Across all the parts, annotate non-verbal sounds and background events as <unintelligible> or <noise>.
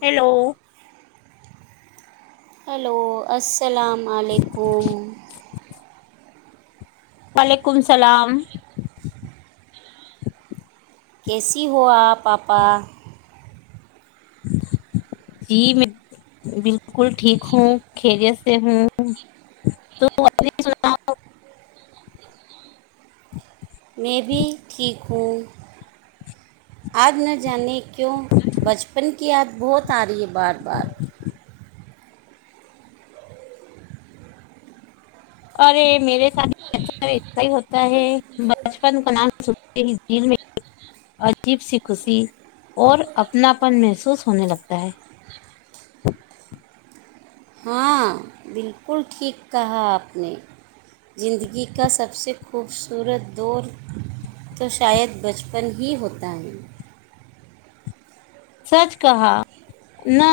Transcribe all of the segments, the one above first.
Hello hello السلام علیکم وعلیکم اللام کسی ہو آ پپا جی میں بالکل ٹھیک ہوں خیریت سے ہوں تو میں بھی ٹھیک ہوں آج نہ جانے کیوں بچپن کی یاد بہت آ رہی ہے بار بار اورر میرے سامنے ہی ہوتا ہے بچپن کا نام سنتے ہی جل میں عجیب سی خوشی اور اپناپن محسوس ہونے لگتا ہے ہاں بالکل ٹھیک کہا آپ نے زندگی کا سب سے خوبصورت دور تو شاید بچپن ہی ہوتا ہے سچ کہا نہ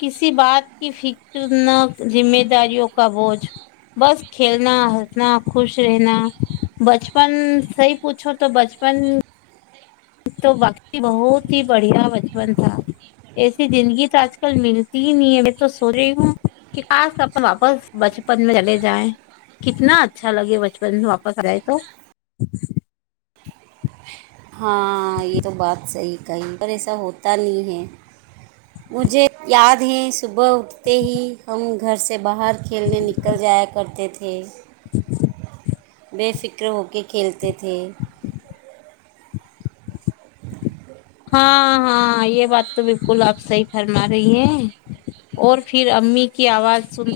کسی بات کی فکر نہ ذمہ داریوں کا بوجھ بس کھیلنا ہنسنا خوش رہنا بچپن صی پوچھو تو بچپن تو باقی بہت ہی بڑھیا بچپن تھا ایسی زندگی تو آج کل ملتی ہی نہیں ہے میں تو سو رہی ہوں کہ خ س اپ واپس بچپن میں چلے جائیں کتنا اچھا لگے بچپن میں واپس آ جائے تو ہاں یہ تو بات صحیح کہی پر ایسا ہوتا نہیں ہے مجھے یاد ہے صبح اٹھتے ہی ہم گھر سے باہر کھیلنے نکل جایا کرتے تھے بے فک کر ہوک کھیلتے تھے ہاں ہاں یہ بات تو بالکل آپ صحیح فرما رہی ہیں اور پھر امی کی آواز سن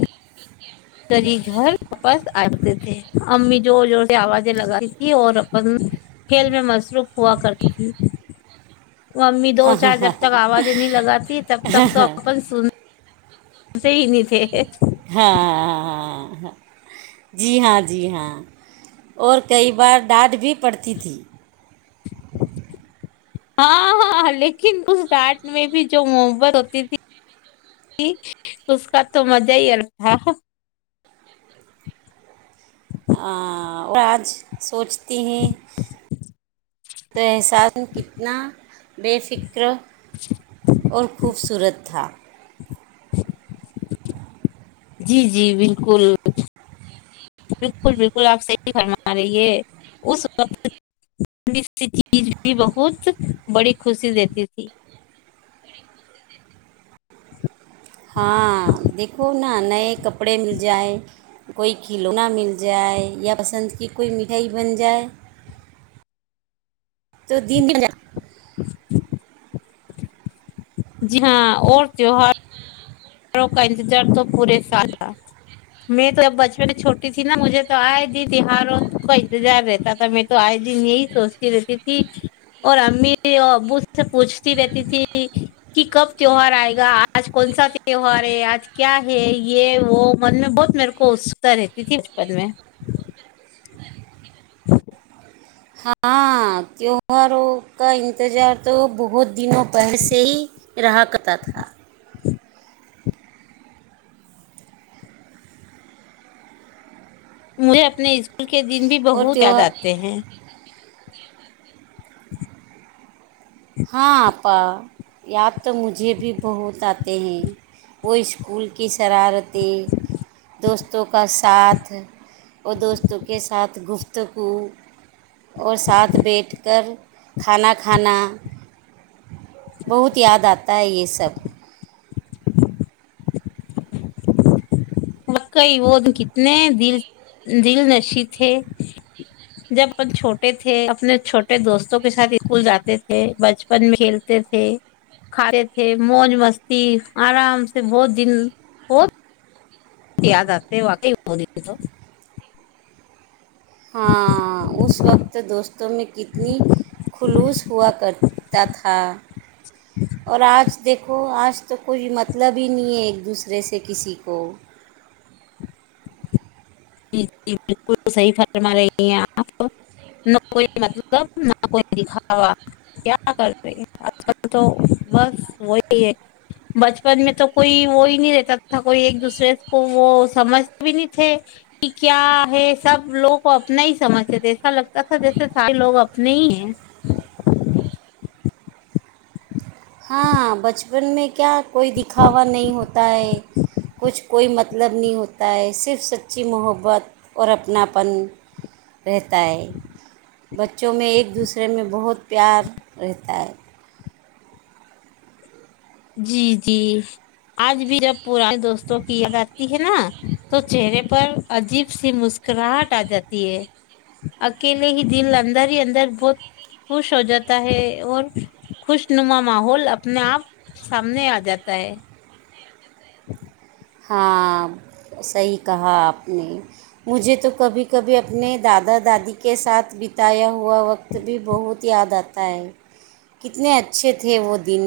سری گھر واپس آے تھے امی زور زور سے آوازیں لگاتی تیں اور اپن کھیل میں مصروف ہوا کرتی تھی ممی دو چار جب تک آوازیں نہیں لگاتی تب تک تو اپن سن صح ہی نہیں تھے ہاں ہاں ہاں ہاں ہاں ہاں جی ہاں جی ہاں اور کئی بار ڈانٹ بھی پڑتی تھی ہاں ہاں لیکن اس گاٹ میں بھی جو محبت ہوتی تھی اس کا تو مزہ ہی ال تھا آ، اور آج سوچ تین تحسس کتنا بے فکر اور خوبصورت تھا جی جی بالکل بالکل بالکل آپ صحیح بم رہیے اس وقت چیز بھی بہت بڑی خوشی دیتی تھی ہاں دیکھو ہاں نئے کپڑے مل جائیں کوئی کھلونا مل جائے یا پسند کی کوئی مٹھائی بن جائے تو دن <inaudible> جی ہاں اور جوہر توار کا انتظار تو پورے سال تھا میں تو جب بچپن چھوٹی تھی نا مجھے تو آئے دن تیوہاروں کا انتظار رہتا تھا میں تو آئے دن یہی سوچتی رہتی تھی اور امی اور ابو سے پوچھتی رہتی تھی کہ کب تیوہار آئے گا آج کون سا تیوہار آج کیا ہے یہ وہ من میں بہت میرے کو اتسکتا رہتی تھی بچپن میں ہ <unintelligible> ہاں تیواروں کا انتظار تو بہت دنوں پہر سے ہی رہا کرتا تھا مجھے اپنے کے دن بھی اور بہت یاد تیوہار آتے ہیں <inaudible> ہاں اپپا یاد تو مجھے بھی بہت آتے ہیں وہ اسکول کی شرارتیں دوستوں کا ساتھ وہ دوستوں کے ساتھ گفتگو اور ساتھ بیٹھ کر کھانا کھانا بہت یاد آتا ہے یہ سب وکعی وہ کتنے دل دل نشے تھے جب اپ چھوٹے تھے اپنے چھوٹے دوستوں کے ساتھ اسکول جاتے تھے بچپن میں کھیلتے تھے کھاتے تھے موج مستی آرام سے بہت دن ب یاد آتے واقعی ہو رہ تو ہاں اس وقت دوستوں میں کتنی خلوص ہوا کرتا تھا اور آج دیکھو آج تو کوئی مطلب ہی نہیں ہے ایک دوسرے سے کسی کو ج جی بالکل صحیح فرما رہی ہیں آپ نہ کوئی مطلب نہ کوئی دکھاوا کیا کر رہ آج کل تو بس وہی ہے بچپن میں تو کوئی وہی نہیں رہتا تھا کوئی ایک دوسرے کو وہ سمجھ بھی نہیں تھے کیا ہے سب لوگوں کو اپنا ہی سمجھتے تھے ایسا لگتا تھا جیسے سارے لوگ اپنے ہی ہیں ہاں بچپن میں کیا کوئی دکھاوا نہیں ہوتا ہے کچھ کوئی مطلب نہیں ہوتا ہے صرف سچی محبت اور اپناپن رہتا ہے بچوں میں ایک دوسرے میں بہت پیار رہتا ہے جی جی آج بھی رب پانی دوستوں کیا کرتی ہے نا تو چہرے پر عجیب سی مسکراہٹ آ جاتی ہے اکیلے ہی دل اندر ہی اندر بہت خوش ہو جاتا ہے اور خوش نما ماحول اپنے آپ سامنے آ جاتا ہے ہ <inaudible> ہاں صحیح کہا آپ نے مجھے تو کبھی کبھی اپنے دادا دادی کے ساتھ بتایا ہوا وقت بھی بہت یاد آتا ہے کتنے اچھے تھے وہ دن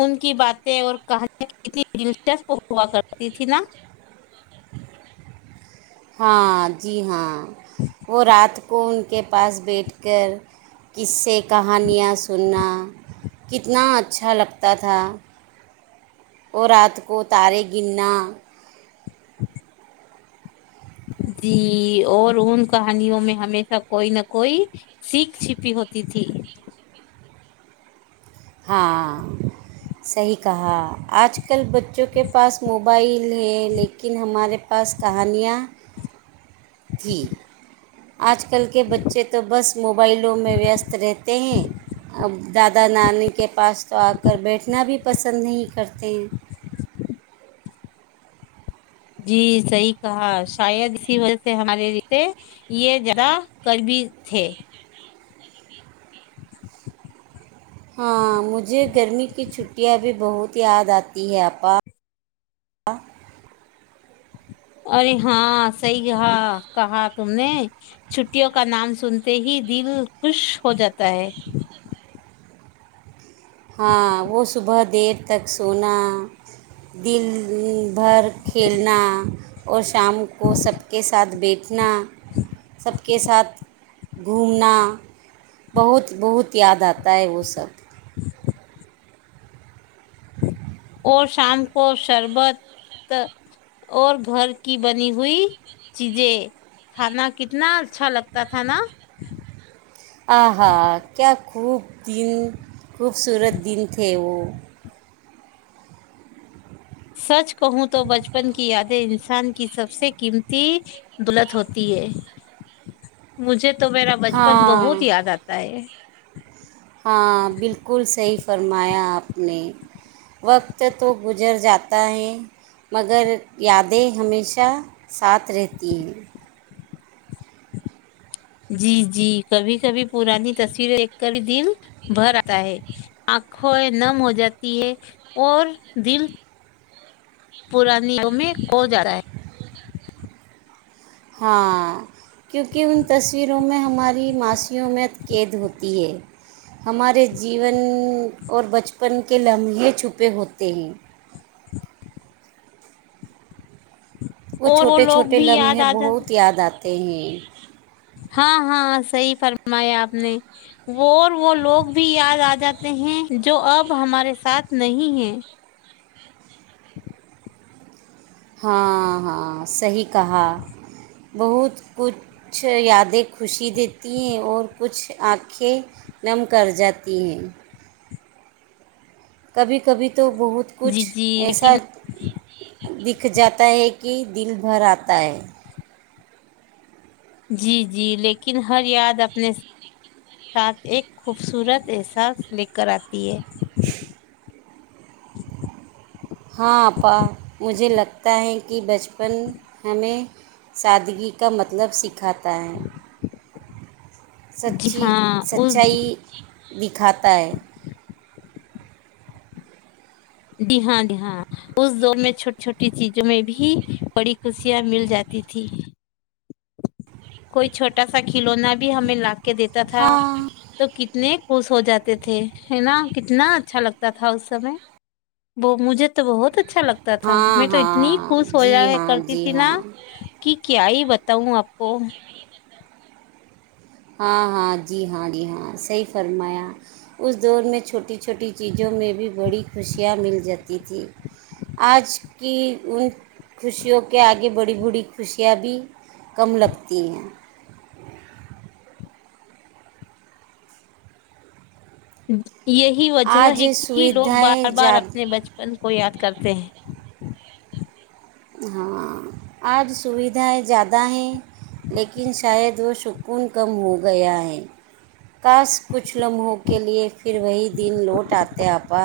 ان کی باتیں اور کہانیا کتنی دلچسپ ہوا کرتی تھی نا ہاں جی ہاں وہ رات کو ان کے پاس بیٹھ کر کس سے کہانیاں سننا کتنا اچھا لگتا تھا اور رات کو تارے گننا <inaudible> جی اور ان کہانیوں میں ہمیشہ کوئی نہ کوئی سیککھ چھپی ہوتی تھی ہاں صحیح کہا آج آج کل بچوں کے پاس موبائل ہے لیکن ہمارے پاس کہانیاں تھھییں آج کل کے بچے تو بس موبائلوں میں ویست رہتے ہیں ا دادا نانی کے پاس تو آ کر بیٹھنا بھی پسند نہیں کرتے ہیں جی صحیح کہا شاید اسی وجہ سے ہمارے لیے یہ زیادہ کربی تھے <inaudible> ہاں مجھے گرمی کی چھٹیاں بھی بہت یاد آتی ہے آا ارے ہاں صحی کہا کہا تم نے چھٹیوں کا نام سنتے ہی دل خوش ہو جاتا ہے ہاں وہ صبح دیر تک سونا دل بھر کھیلنا اور شام کو سب کے ساتھ بیٹھنا سب کے ساتھ گھومنا بہت بہت یاد آتا ہے وہ سب <inaudible> اور شام کو شربت اور گھر کی بنی ہوئی چیزیں کھانا کتنا اچھا لگتا تھا نا آ ہاں کیا خوب دن خوبصورت دن تھے وہ سچ کہوں تو بچپن کی یادیں ان کی سب سے قیمتی دولت ہوتی ہے مجھے تو میرا بچپن ہاں بہت یاد آتا ہے ہاں بالکل صحیح فرمایا آپ نے وقت تو گزر جاتا ہے مگر یادیں ہمیشہ ساتھ رہتی ہیں جی جی کبھی کبھی پرانی تصویریں ایک کر ہی دل بھر آتا ہے آنکھوں نم ہو جاتی ہے اور دل پرانی میں ہو جاتا ہے ہاں کیونکہ ان تصویروں میں ہماری معاسییوں میں قید ہوتی ہے ہمارے جیون اور بچپن کے لمحے چھپے ہوتے ہیں وہ اور چھوٹے لوگ چھوٹے بھی یاد لمحے آ جاتے بہت ہیں. یاد آتا ت ہاں ہاں صحی فرمایا آپ نے اور وہ لوگ بھی یاد آ جاتے ہیں جو اب ہمارے ساتھ نہیں ہے <inaudible> ہاں ہاں صحیح کہا بہت کچھ یادیں خوشی دیتی ہیں اور کچھ آنکھیں نم کر جاتی ہیں کبھی کبھی تو بہت جی کچھ جی ایسا لیکن دکھ جاتا ہے کہ دل بھر آتا ہے جی جی لیکن ہر یاد اپنے ساتھ ایک خوبصورت احساس لے کر آتی پے ہاں اپا مجھے لگتا ہے کہ بچپن ہمیں سادگی کا مطلب سکھاتا ہے جی سچی ہاں اس سچائی دکھاتا ہے جی ہاں جی ہاں اس دوور میں چھوٹی چھوٹیے چیزوں میں بھی بڑی خوشیاں مل جاتی تھی کوئی چھوٹا سا کھلونا بھی ہمیں لگتا کے دیتا تھا ہاں تو کتنے خوش ہو جاتے تھے نا کتنا اچھا لگتا تھا اس سمے وہ مجھے تو بہت اچھا لگتا تھا ہاں میں تو اتنی ہاں خوش ہو جی جا ہاں کرتی جی تھی نا ہاں کہ کیا ہی ب بتاؤوں آپ وہ ہاں ہاں جی ہاں جی ہاں صحیح فرمایا اس دور میں چھوٹی چھوٹی چیزوں میں بھی بڑی خوشیاں مل جاتی تھی آج کی ان خوشیوں کے آگے بڑی بڑی خوشیاں بھی کم لگتی ہیں ہوں یہی وجہ آج ہے کہ لوگ سویدھائیں بار بار زیادہ اپنے بچپن کو یاد کرتے ہیں ہاں آج سویدھائیں زیادہ ہیں لیکن شاید وہ شکر کون کم ہو گیا ہے کاس کچھ لمحوں کے لیے پھر وہی دن لوٹ آتے آپا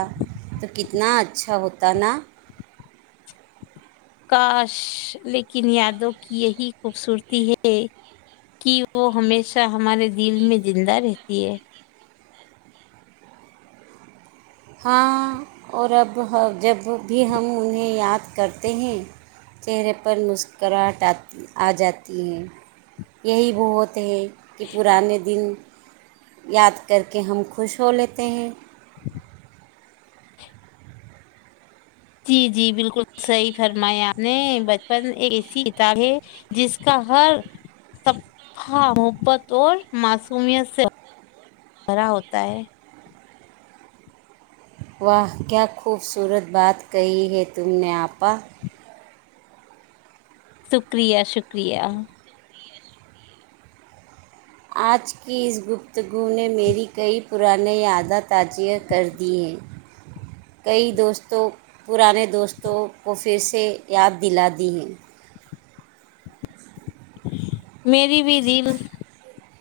تو کت اتنا اچھا ہوتا نا کاش لیکن یادوں کی یہی خوبصورتی ہے کہ وہ ہمیشہ ہمارے دل میں زندہ رہتی ہے ہاں اور اب جب بھی ہم انہیں یاد کرتے ہیں چہرے پر مسکراہٹ آ آ جاتی ہے یہی وہ ہوتے ہیں کہ پرانے دن یاد کر کے ہم خوش ہو لیتے ہیں جی جی بالکل صحیح فرمایا آپ نے بچپن ایک ایسی کتاب ہے جس کا ہر صفہ محبت اور معصومیت سے بھرا ہوتا ہے وہاہ کیا خوبصورت بات کہی ہے تم نے آپا شکریہ شکریہ اج کی اس گفتگو نے میری کئی پرانے عادت اجی کر دی ہیں کئی دوستوں پرانے دوستو کو پھر سے یاد دلاتی ہیں میری بھی دل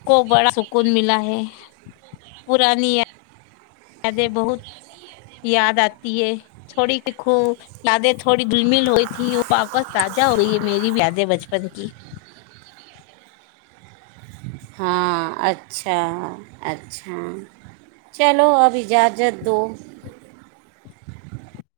کو بڑا سکون ملا ہے پرانی یادیں بہت یاد آتی ہے تھوڑی کہکھو یادیں تھوڑی دمل ہوئی تھی وہ واپس تازہ ہوئی ہے میری بھی یادیں بچپن کی ہاں اچھا اچھا چلو اب اجازت دو